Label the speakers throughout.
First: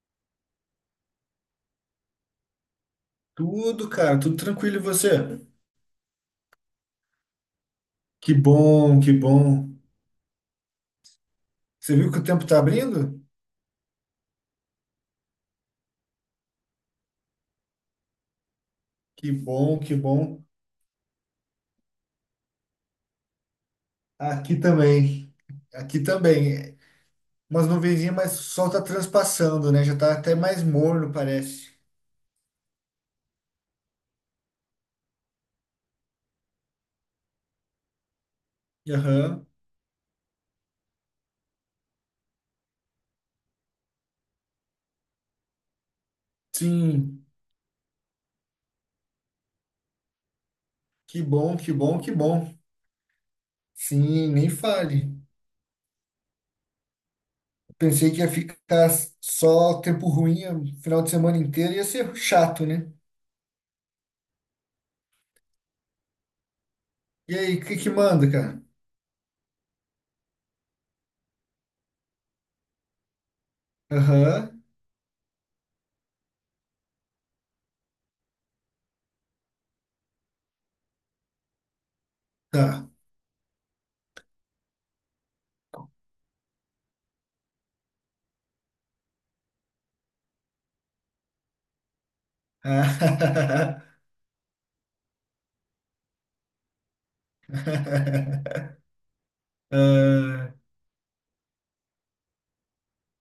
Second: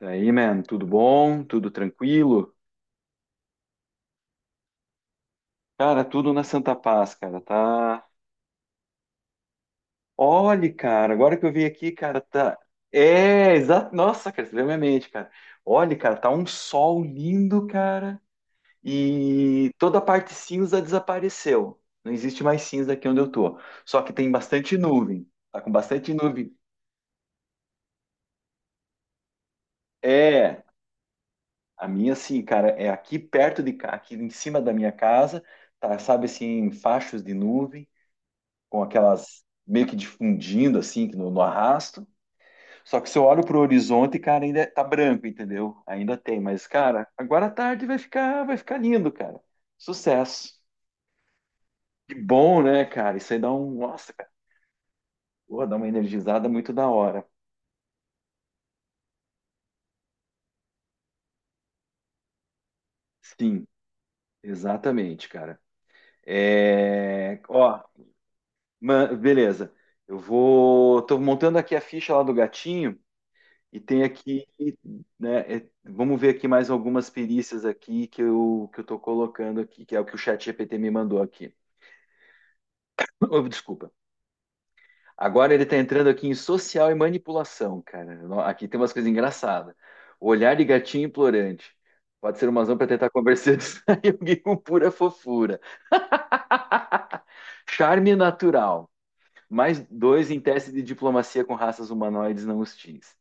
Speaker 1: Daí, man, tudo bom? Tudo tranquilo?
Speaker 2: Tudo, cara, tudo tranquilo e você?
Speaker 1: Cara, tudo na Santa Paz, cara, tá?
Speaker 2: Que bom, que bom.
Speaker 1: Olha, cara, agora que eu vi aqui,
Speaker 2: Você viu que
Speaker 1: cara,
Speaker 2: o tempo
Speaker 1: tá.
Speaker 2: tá abrindo?
Speaker 1: É, exato. Nossa, cara, você veio à minha mente, cara. Olha, cara, tá um sol lindo, cara,
Speaker 2: Que
Speaker 1: e
Speaker 2: bom, que
Speaker 1: toda a parte
Speaker 2: bom.
Speaker 1: cinza desapareceu. Não existe mais cinza aqui onde eu tô. Só que tem
Speaker 2: Aqui
Speaker 1: bastante nuvem.
Speaker 2: também.
Speaker 1: Tá com
Speaker 2: Aqui
Speaker 1: bastante nuvem.
Speaker 2: também. Umas nuvenzinhas, mas o sol tá transpassando, né? Já tá até
Speaker 1: É,
Speaker 2: mais morno, parece.
Speaker 1: a minha, assim, cara, é aqui perto de cá, aqui em cima da minha casa, tá, sabe, assim, fachos de nuvem, com aquelas
Speaker 2: Aham.
Speaker 1: meio que difundindo assim no arrasto. Só que se eu olho pro horizonte, cara, ainda tá branco, entendeu? Ainda tem, mas cara,
Speaker 2: Sim.
Speaker 1: agora à tarde vai ficar lindo, cara. Sucesso.
Speaker 2: Que bom, que bom, que
Speaker 1: Que
Speaker 2: bom.
Speaker 1: bom, né, cara? Isso aí dá um, nossa,
Speaker 2: Sim,
Speaker 1: cara,
Speaker 2: nem fale.
Speaker 1: pô, dá uma energizada muito da hora.
Speaker 2: Pensei que ia ficar só tempo ruim o final de semana inteiro, ia ser chato, né?
Speaker 1: Sim, exatamente, cara.
Speaker 2: E
Speaker 1: É,
Speaker 2: aí, o que
Speaker 1: ó,
Speaker 2: que manda, cara?
Speaker 1: beleza. Tô montando aqui a ficha lá do gatinho. E tem aqui,
Speaker 2: Aham.
Speaker 1: né, vamos ver aqui mais algumas perícias aqui que eu estou colocando aqui, que é o que o chat GPT me mandou aqui.
Speaker 2: Tá.
Speaker 1: Oh, desculpa. Agora ele está entrando aqui em social e manipulação, cara. Aqui tem umas coisas engraçadas. Olhar de gatinho implorante. Pode ser uma razão para tentar conversar. de alguém com pura fofura. Charme natural. Mais dois em
Speaker 2: Ah,
Speaker 1: teste de diplomacia com raças humanoides não hostis.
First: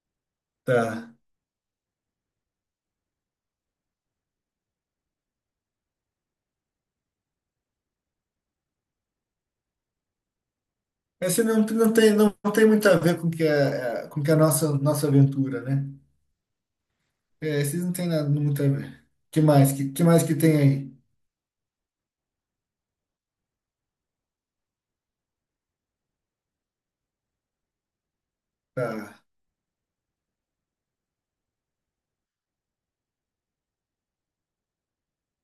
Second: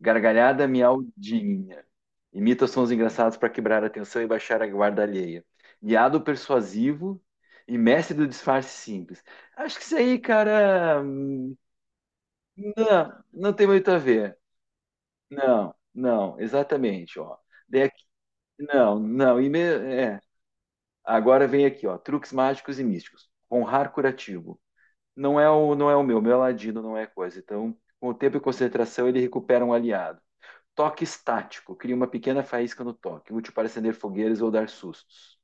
Speaker 1: Gargalhada
Speaker 2: tá.
Speaker 1: miaudinha. Imita sons engraçados para quebrar a atenção e baixar a guarda alheia. Guiado persuasivo e mestre do disfarce simples. Acho que isso aí, cara,
Speaker 2: Esse não, não tem, não, tem muito a ver
Speaker 1: não,
Speaker 2: com que
Speaker 1: não tem muito a
Speaker 2: a, com que a
Speaker 1: ver.
Speaker 2: nossa, nossa aventura,
Speaker 1: Não,
Speaker 2: né?
Speaker 1: não, exatamente, ó.
Speaker 2: É, esses
Speaker 1: Daí
Speaker 2: não
Speaker 1: aqui-
Speaker 2: tem nada muito a
Speaker 1: não,
Speaker 2: ver. Que
Speaker 1: não,
Speaker 2: mais? Que mais que tem aí?
Speaker 1: Agora vem aqui, ó, truques mágicos e místicos. Honrar curativo. Não é o meu, meu é ladino não é coisa. Então, com o tempo e concentração,
Speaker 2: Tá.
Speaker 1: ele recupera um aliado. Toque estático. Cria uma pequena faísca no toque, útil para acender fogueiras ou dar sustos.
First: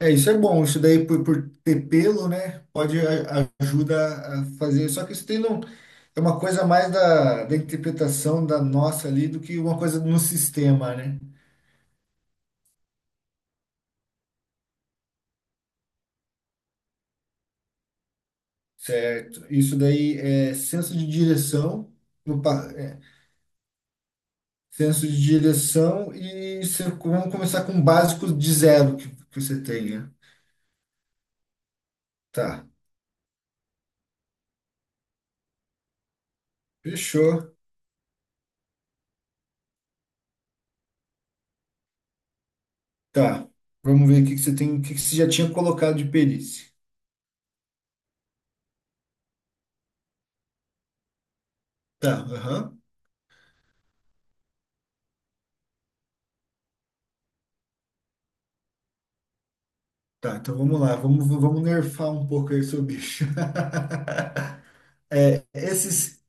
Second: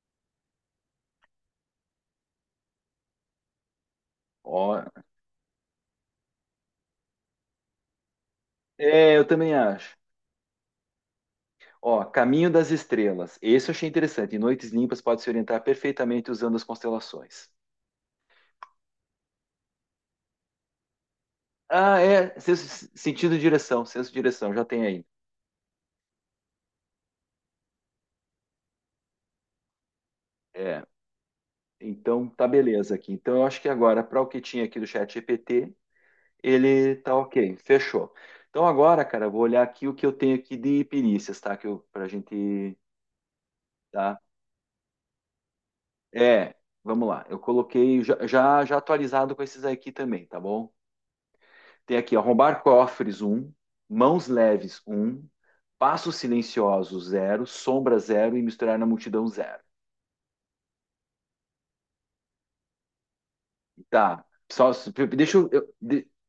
Speaker 2: É, isso é bom. Isso daí, por ter pelo, né? Pode ajuda a
Speaker 1: Ó,
Speaker 2: fazer. Só que isso tem não, é uma coisa mais da interpretação da nossa
Speaker 1: é, eu
Speaker 2: ali do
Speaker 1: também
Speaker 2: que uma
Speaker 1: acho.
Speaker 2: coisa no sistema, né?
Speaker 1: Ó, Caminho das Estrelas. Esse eu achei interessante. Em noites limpas pode se orientar perfeitamente usando as constelações.
Speaker 2: Certo. Isso daí é senso de direção.
Speaker 1: Ah, é. Sentido de direção. Senso de direção, já tem aí.
Speaker 2: Senso de direção e você, vamos começar com básicos de zero que você tenha.
Speaker 1: É. Então, tá
Speaker 2: Tá,
Speaker 1: beleza aqui. Então, eu acho que agora, para o que tinha aqui do chat GPT, ele tá
Speaker 2: fechou.
Speaker 1: ok. Fechou. Então, agora, cara, eu vou olhar aqui o que eu tenho aqui de perícias, tá? Que eu, pra gente.
Speaker 2: Tá, vamos
Speaker 1: Tá?
Speaker 2: ver o que você tem, o que você já tinha colocado de
Speaker 1: É,
Speaker 2: perícia.
Speaker 1: vamos lá. Eu coloquei já atualizado com esses aqui também, tá bom? Tem
Speaker 2: Tá,
Speaker 1: aqui, ó, arrombar
Speaker 2: aham.
Speaker 1: cofres um, mãos leves um, passos silenciosos zero, sombra zero e misturar na multidão zero.
Speaker 2: Tá, então vamos lá, vamos, vamos nerfar um pouco aí seu bicho.
Speaker 1: Tá. Só, deixa eu de-
Speaker 2: Esses,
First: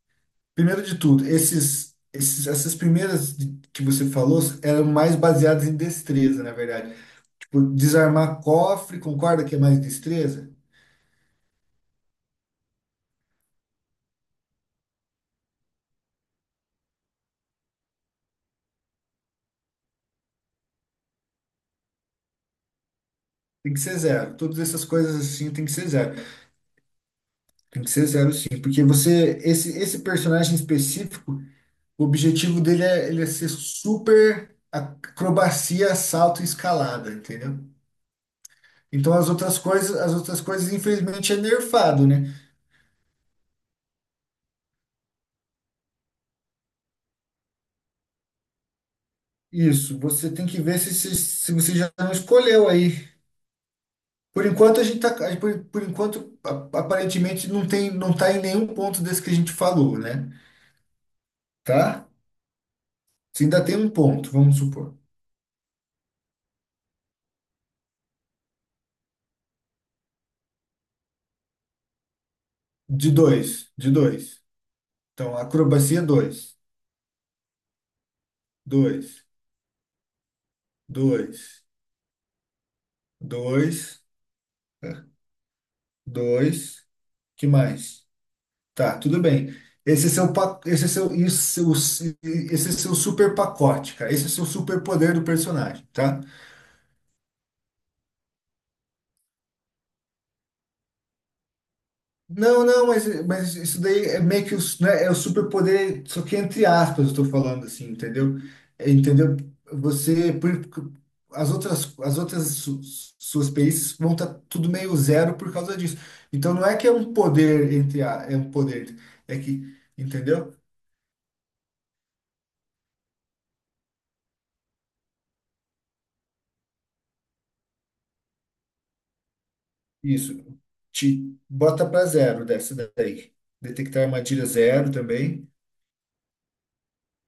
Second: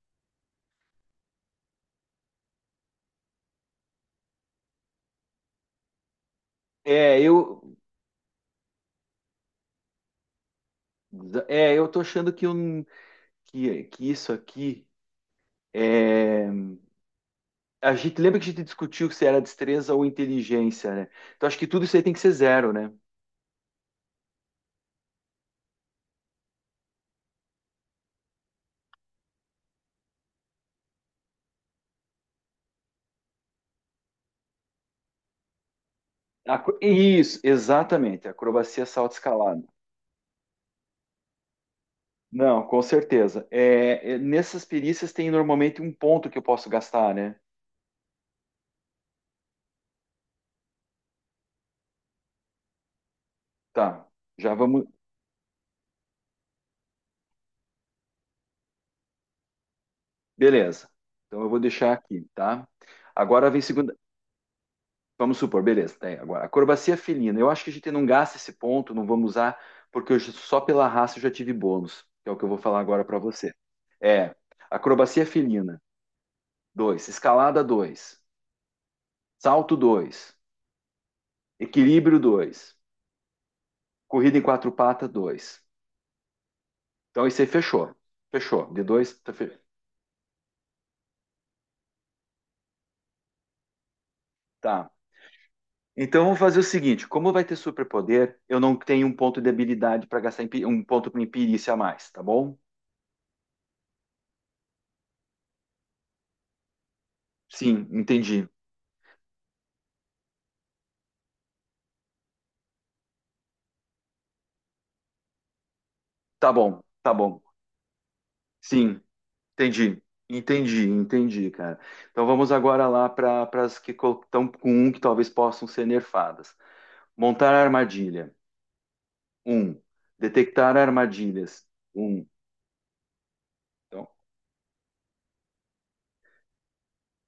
Speaker 2: primeiro de tudo, esses, esses, essas primeiras que você falou eram mais baseadas em destreza, na verdade.
Speaker 1: é,
Speaker 2: Tipo,
Speaker 1: eu
Speaker 2: desarmar cofre, concorda que é mais destreza?
Speaker 1: é, eu tô achando que isso aqui é a gente lembra que a gente discutiu se era destreza ou inteligência, né? Então acho que tudo isso aí tem que ser zero, né?
Speaker 2: Tem que ser zero. Todas essas coisas assim tem que ser zero. Tem que ser zero, sim. Porque você, esse personagem específico, o objetivo dele é, ele é ser super acrobacia, salto e escalada,
Speaker 1: Isso,
Speaker 2: entendeu?
Speaker 1: exatamente. Acrobacia, salto,
Speaker 2: Então
Speaker 1: escalada.
Speaker 2: as outras coisas, infelizmente, é nerfado, né?
Speaker 1: Não, com certeza. Nessas perícias tem normalmente um ponto que eu posso gastar, né?
Speaker 2: Isso, você tem que ver se você já não escolheu aí.
Speaker 1: Tá,
Speaker 2: Por
Speaker 1: já
Speaker 2: enquanto a
Speaker 1: vamos.
Speaker 2: gente tá, por enquanto aparentemente não tem, não tá em nenhum ponto desse que a gente falou, né?
Speaker 1: Beleza. Então eu vou deixar
Speaker 2: Tá?
Speaker 1: aqui, tá?
Speaker 2: Se
Speaker 1: Agora vem
Speaker 2: ainda tem um
Speaker 1: segunda.
Speaker 2: ponto, vamos supor.
Speaker 1: Vamos supor, beleza. Tá aí, agora, acrobacia felina. Eu acho que a gente não gasta esse ponto, não vamos usar, porque só pela raça eu já tive bônus, que é o que eu vou falar agora
Speaker 2: De
Speaker 1: para você.
Speaker 2: dois, de
Speaker 1: É,
Speaker 2: dois.
Speaker 1: acrobacia
Speaker 2: Então,
Speaker 1: felina,
Speaker 2: acrobacia dois.
Speaker 1: dois, escalada, 2,
Speaker 2: Dois,
Speaker 1: salto, 2,
Speaker 2: dois,
Speaker 1: equilíbrio, 2,
Speaker 2: dois,
Speaker 1: corrida em quatro
Speaker 2: é,
Speaker 1: patas, 2.
Speaker 2: dois.
Speaker 1: Então isso aí
Speaker 2: Que
Speaker 1: fechou.
Speaker 2: mais?
Speaker 1: Fechou. De
Speaker 2: Tá,
Speaker 1: dois,
Speaker 2: tudo
Speaker 1: tá.
Speaker 2: bem. Esse é seu, esse é seu, isso, esse é seu super pacote, cara. Esse é seu super
Speaker 1: Tá.
Speaker 2: poder do personagem, tá?
Speaker 1: Então vamos fazer o seguinte: como vai ter superpoder, eu não tenho um ponto de habilidade para gastar um ponto com imperícia a mais, tá bom?
Speaker 2: Não, não, mas isso daí é meio que os, né, é o superpoder, só que entre aspas eu estou falando
Speaker 1: Sim,
Speaker 2: assim, entendeu?
Speaker 1: entendi.
Speaker 2: É, entendeu? Você, as outras suas perícias vão estar tudo meio zero por causa disso.
Speaker 1: Tá
Speaker 2: Então não é
Speaker 1: bom,
Speaker 2: que é um
Speaker 1: tá bom.
Speaker 2: poder entre a, é um poder,
Speaker 1: Sim,
Speaker 2: é que,
Speaker 1: entendi.
Speaker 2: entendeu?
Speaker 1: Entendi, entendi, cara. Então vamos agora lá para as que estão com um que talvez possam ser nerfadas. Montar armadilha. Um.
Speaker 2: Isso,
Speaker 1: Detectar
Speaker 2: te
Speaker 1: armadilhas.
Speaker 2: bota para
Speaker 1: Um.
Speaker 2: zero dessa daí. Detectar
Speaker 1: Então,
Speaker 2: armadilha zero também,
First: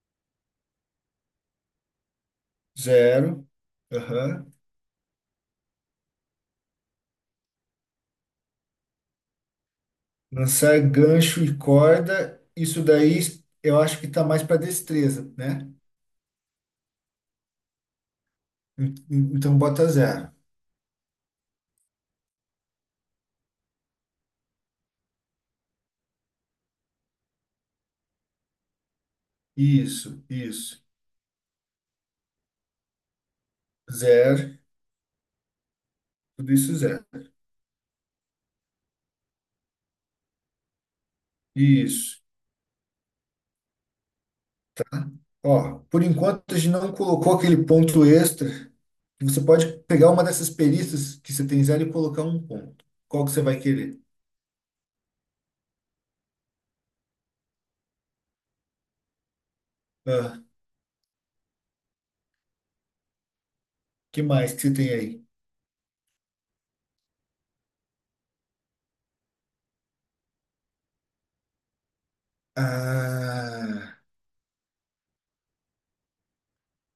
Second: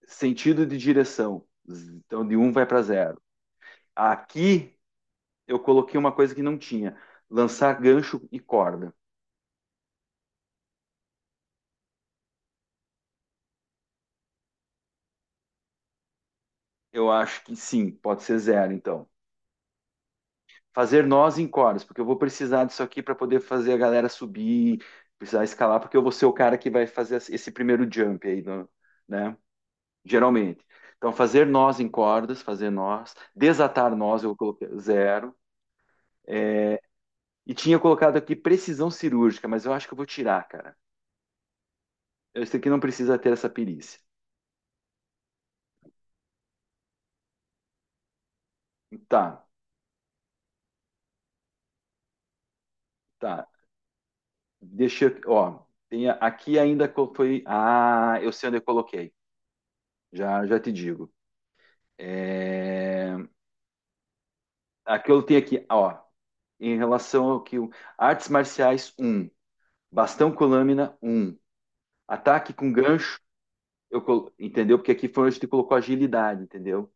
Speaker 1: sentido de direção. Então de um vai para zero.
Speaker 2: zero, aham.
Speaker 1: Aqui eu coloquei uma coisa que não tinha: lançar gancho e corda.
Speaker 2: Lançar gancho e corda, isso daí eu acho que tá mais para destreza, né?
Speaker 1: Eu acho que sim, pode ser zero,
Speaker 2: En-
Speaker 1: então.
Speaker 2: en- Então bota zero.
Speaker 1: Fazer nós em cordas, porque eu vou precisar disso aqui para poder fazer a galera subir, precisar escalar, porque eu vou ser o cara que vai fazer esse primeiro jump aí, né?
Speaker 2: Isso,
Speaker 1: Geralmente.
Speaker 2: isso.
Speaker 1: Então, fazer nós em cordas, fazer nós, desatar nós, eu
Speaker 2: Zero,
Speaker 1: coloquei zero.
Speaker 2: tudo
Speaker 1: É,
Speaker 2: isso zero.
Speaker 1: E tinha colocado aqui precisão cirúrgica, mas eu acho que eu vou tirar, cara.
Speaker 2: Isso.
Speaker 1: Esse aqui não precisa ter essa perícia.
Speaker 2: Ó, por enquanto a gente não colocou aquele ponto extra, que você
Speaker 1: Tá,
Speaker 2: pode pegar uma dessas perícias que você tem zero e colocar um ponto. Qual que você
Speaker 1: tá.
Speaker 2: vai querer?
Speaker 1: Deixa eu, ó, tem aqui ainda que eu fui. Ah, eu sei onde eu coloquei.
Speaker 2: Ah,
Speaker 1: Já, já te digo. É,
Speaker 2: que mais que você tem
Speaker 1: aqui eu
Speaker 2: aí?
Speaker 1: tenho aqui, ó, em relação ao que artes marciais um, bastão com lâmina 1, ataque com gancho,
Speaker 2: Ah,
Speaker 1: entendeu? Porque aqui foi onde tu colocou agilidade, entendeu?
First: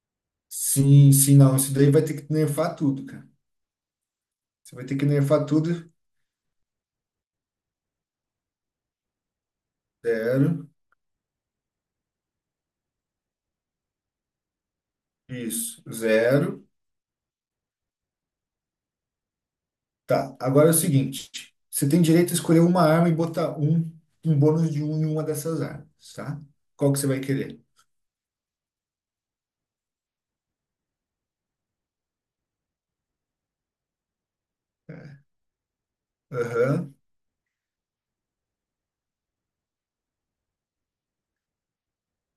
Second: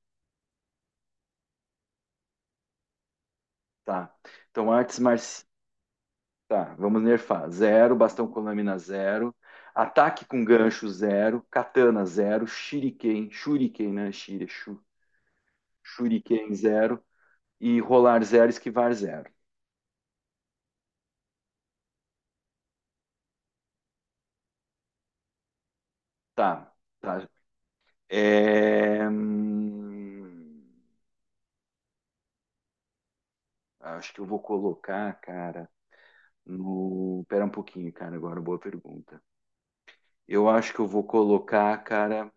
Speaker 2: sim, sim, não. Isso daí vai ter que nerfar tudo, cara.
Speaker 1: Tá. Então
Speaker 2: Você vai ter
Speaker 1: artes
Speaker 2: que
Speaker 1: marciais,
Speaker 2: nerfar tudo.
Speaker 1: tá, vamos nerfar. Zero, bastão com lâmina zero, ataque com
Speaker 2: Zero.
Speaker 1: gancho zero, katana zero, shuriken, né?
Speaker 2: Isso,
Speaker 1: Shuriken
Speaker 2: zero.
Speaker 1: zero e rolar 0, esquivar zero.
Speaker 2: Tá, agora é o seguinte: você tem direito a escolher uma arma e botar um, um bônus de um em uma dessas armas, tá?
Speaker 1: Tá,
Speaker 2: Qual que você vai
Speaker 1: tá.
Speaker 2: querer?
Speaker 1: É, hum, Acho que eu vou colocar, cara,
Speaker 2: Aham,
Speaker 1: no. Pera um pouquinho, cara, agora boa pergunta. Eu acho que eu vou colocar, cara.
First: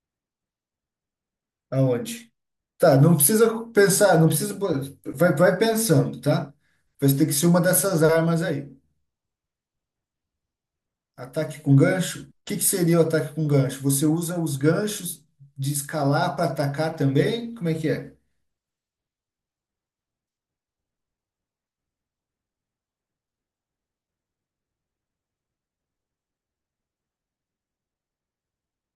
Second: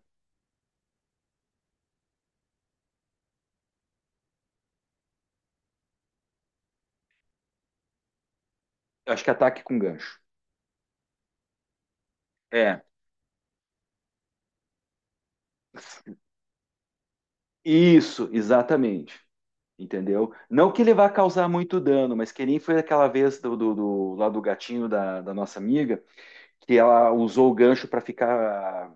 Speaker 2: aonde? Tá, não precisa pensar, não precisa. Vai, vai pensando, tá? Vai ter que ser uma dessas armas aí.
Speaker 1: Acho que ataque com gancho.
Speaker 2: Ataque com gancho? O que que
Speaker 1: É.
Speaker 2: seria o ataque com gancho? Você usa os ganchos de escalar para atacar também? Como é que é?
Speaker 1: Isso, exatamente. Entendeu? Não que ele vá causar muito dano, mas que nem foi aquela vez do lá do gatinho da nossa amiga, que ela usou o gancho para ficar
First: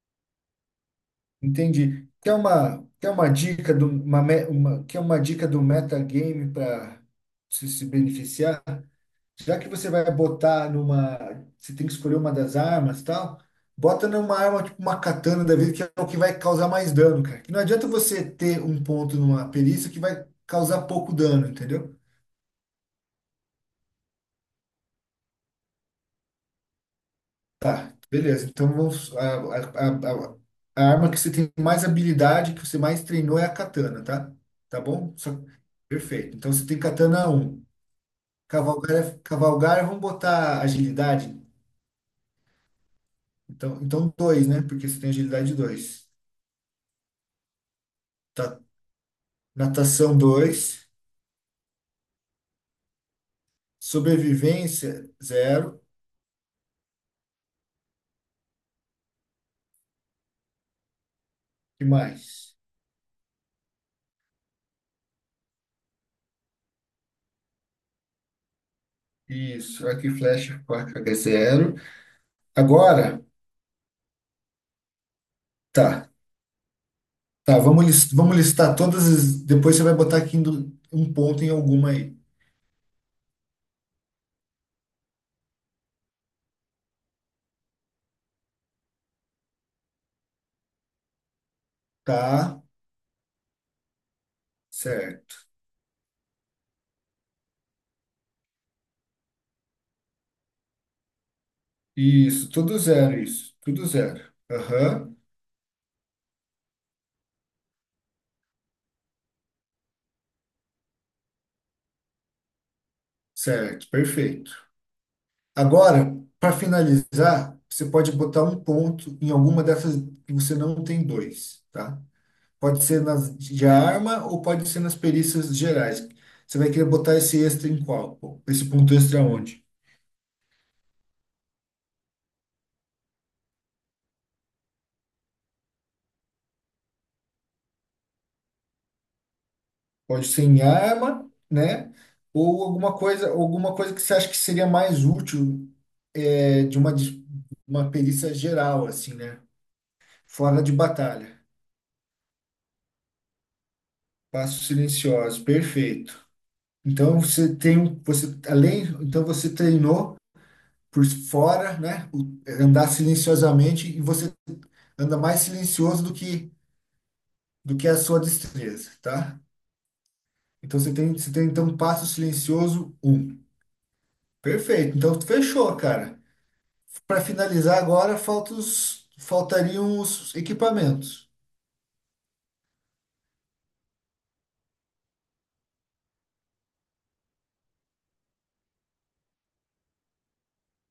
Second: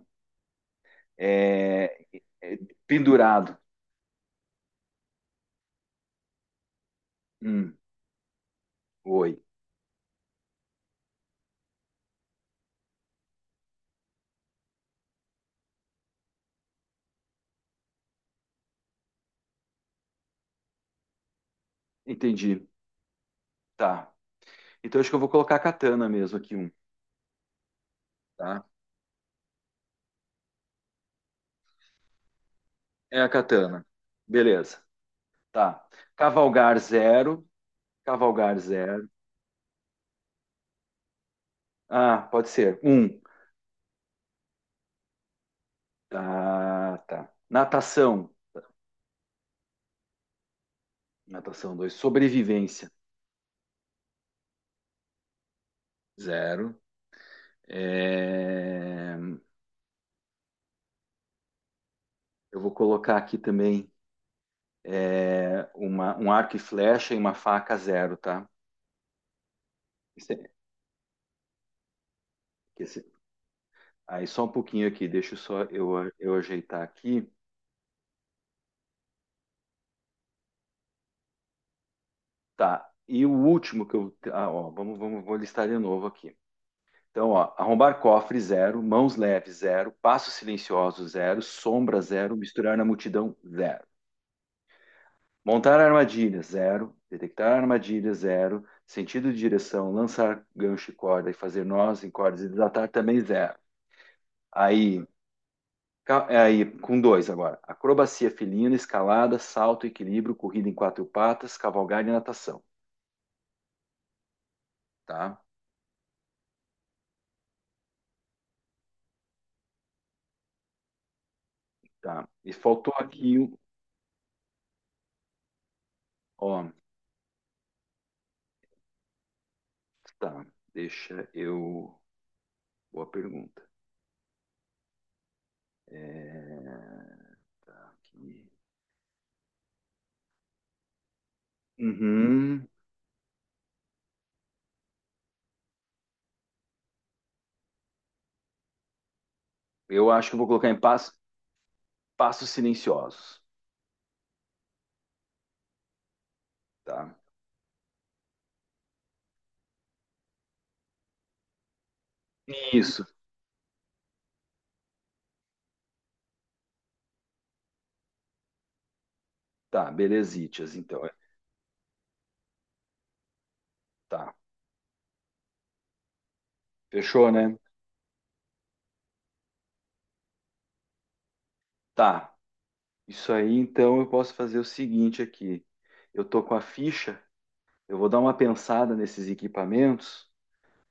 Speaker 1: é,
Speaker 2: Entendi.
Speaker 1: É,
Speaker 2: Quer uma
Speaker 1: pendurado.
Speaker 2: dica do, uma, uma, quer uma dica do metagame para se,
Speaker 1: Hum,
Speaker 2: se beneficiar?
Speaker 1: oi.
Speaker 2: Já que você vai botar numa. Você tem que escolher uma das armas e tal, bota numa arma tipo uma katana da vida, que é o que vai causar mais dano, cara. Que não adianta você ter um ponto numa perícia que vai causar pouco dano, entendeu?
Speaker 1: Entendi. Tá. Então acho que eu vou colocar a katana mesmo aqui,
Speaker 2: Tá, beleza.
Speaker 1: tá?
Speaker 2: Então vamos. A, a a arma que você tem mais habilidade, que você mais
Speaker 1: É a
Speaker 2: treinou é a
Speaker 1: katana.
Speaker 2: katana, tá? Tá
Speaker 1: Beleza.
Speaker 2: bom?
Speaker 1: Tá.
Speaker 2: Perfeito. Então você tem
Speaker 1: Cavalgar
Speaker 2: katana
Speaker 1: zero.
Speaker 2: um.
Speaker 1: Cavalgar
Speaker 2: Cavalgar,
Speaker 1: zero.
Speaker 2: cavalgar, vamos botar agilidade.
Speaker 1: Ah, pode ser. Um.
Speaker 2: Então, então dois, né? Porque você tem agilidade dois.
Speaker 1: Tá, tá. Natação.
Speaker 2: Tá, natação dois.
Speaker 1: Natação dois. Sobrevivência.
Speaker 2: Sobrevivência zero.
Speaker 1: Zero. É,
Speaker 2: E mais?
Speaker 1: Eu vou colocar aqui também um arco e flecha e uma faca zero, tá?
Speaker 2: Isso. Arco e
Speaker 1: Esse-
Speaker 2: flecha, faca é 0.
Speaker 1: esse-
Speaker 2: Agora,
Speaker 1: Aí só um pouquinho aqui, deixa eu só
Speaker 2: tá.
Speaker 1: eu, eu ajeitar aqui.
Speaker 2: Tá, vamos, vamos listar todas as. Depois você vai botar aqui um ponto em alguma aí.
Speaker 1: Tá. E o último que eu. Ah, ó, vou listar de novo aqui. Então, ó, arrombar cofre, zero. Mãos leves, zero. Passo silencioso, zero. Sombra, zero.
Speaker 2: Tá,
Speaker 1: Misturar na multidão, zero.
Speaker 2: certo.
Speaker 1: Montar armadilha, zero. Detectar armadilha, zero. Sentido de direção, lançar gancho e corda e fazer nós em cordas e
Speaker 2: Isso, tudo
Speaker 1: desatar também,
Speaker 2: zero, isso.
Speaker 1: zero.
Speaker 2: Tudo zero.
Speaker 1: Aí,
Speaker 2: Aham,
Speaker 1: é aí, com dois agora. Acrobacia felina, escalada, salto, equilíbrio, corrida em quatro patas, cavalgada e natação.
Speaker 2: certo, perfeito.
Speaker 1: Tá?
Speaker 2: Agora, para finalizar, você pode botar um ponto em alguma dessas que você não tem dois, tá?
Speaker 1: Tá. E
Speaker 2: Pode
Speaker 1: faltou
Speaker 2: ser nas
Speaker 1: aqui,
Speaker 2: de arma ou pode ser nas perícias gerais. Você
Speaker 1: ó.
Speaker 2: vai querer botar esse extra em qual? Pô? Esse ponto extra onde?
Speaker 1: Tá, deixa eu. Boa pergunta. É, tá aqui.
Speaker 2: Pode ser em arma, né? Ou
Speaker 1: Uhum.
Speaker 2: alguma coisa que você acha que seria mais útil é, de uma, uma perícia geral, assim, né?
Speaker 1: Eu acho que eu vou
Speaker 2: Fora
Speaker 1: colocar
Speaker 2: de
Speaker 1: em
Speaker 2: batalha.
Speaker 1: passos silenciosos,
Speaker 2: Passos silenciosos, perfeito.
Speaker 1: tá?
Speaker 2: Então você tem, você além, então você treinou por fora, né? O andar
Speaker 1: Isso.
Speaker 2: silenciosamente e você anda mais silencioso do que a sua destreza, tá?
Speaker 1: Tá, belezitas,
Speaker 2: Então
Speaker 1: então.
Speaker 2: você tem então um passo silencioso um.
Speaker 1: Tá.
Speaker 2: Perfeito. Então fechou, cara. Para
Speaker 1: Fechou, né?
Speaker 2: finalizar agora, faltariam os equipamentos.
Speaker 1: Tá. Isso aí, então, eu posso fazer o seguinte aqui. Eu tô com a ficha, eu vou dar uma pensada nesses equipamentos,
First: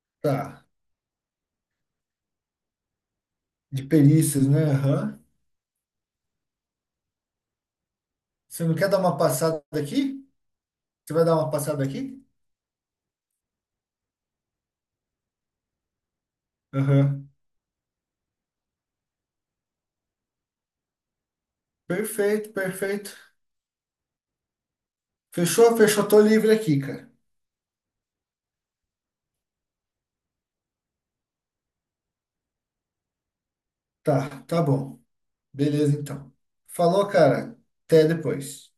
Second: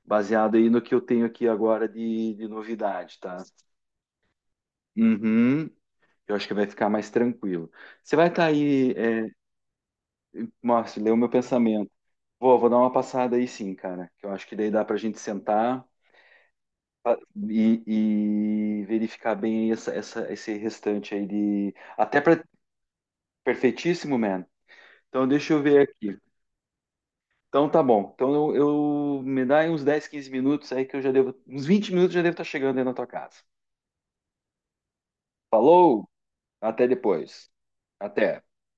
Speaker 1: baseado
Speaker 2: Tá.
Speaker 1: aí no que eu tenho aqui agora de novidade, tá?
Speaker 2: De perícias, né? Aham.
Speaker 1: Uhum. Eu acho que vai ficar mais tranquilo. Você vai estar
Speaker 2: Você não quer
Speaker 1: aí.
Speaker 2: dar uma passada aqui?
Speaker 1: Márcio,
Speaker 2: Você
Speaker 1: leu
Speaker 2: vai
Speaker 1: meu
Speaker 2: dar uma passada
Speaker 1: pensamento.
Speaker 2: aqui?
Speaker 1: Vou, vou dar uma passada aí sim, cara. Que eu acho que daí dá pra gente sentar pa-
Speaker 2: Aham.
Speaker 1: e, e verificar bem aí esse restante aí de. Até pra...
Speaker 2: Perfeito, perfeito.
Speaker 1: perfeitíssimo, man. Então deixa eu
Speaker 2: Fechou,
Speaker 1: ver
Speaker 2: fechou.
Speaker 1: aqui.
Speaker 2: Tô livre aqui, cara.
Speaker 1: Então tá bom. Então me dá aí uns 10, 15 minutos aí que eu já devo. Uns 20 minutos eu já devo estar chegando aí na tua casa.
Speaker 2: Tá, tá bom. Beleza,
Speaker 1: Falou!
Speaker 2: então.
Speaker 1: Até
Speaker 2: Falou,
Speaker 1: depois.
Speaker 2: cara. Até
Speaker 1: Até.
Speaker 2: depois.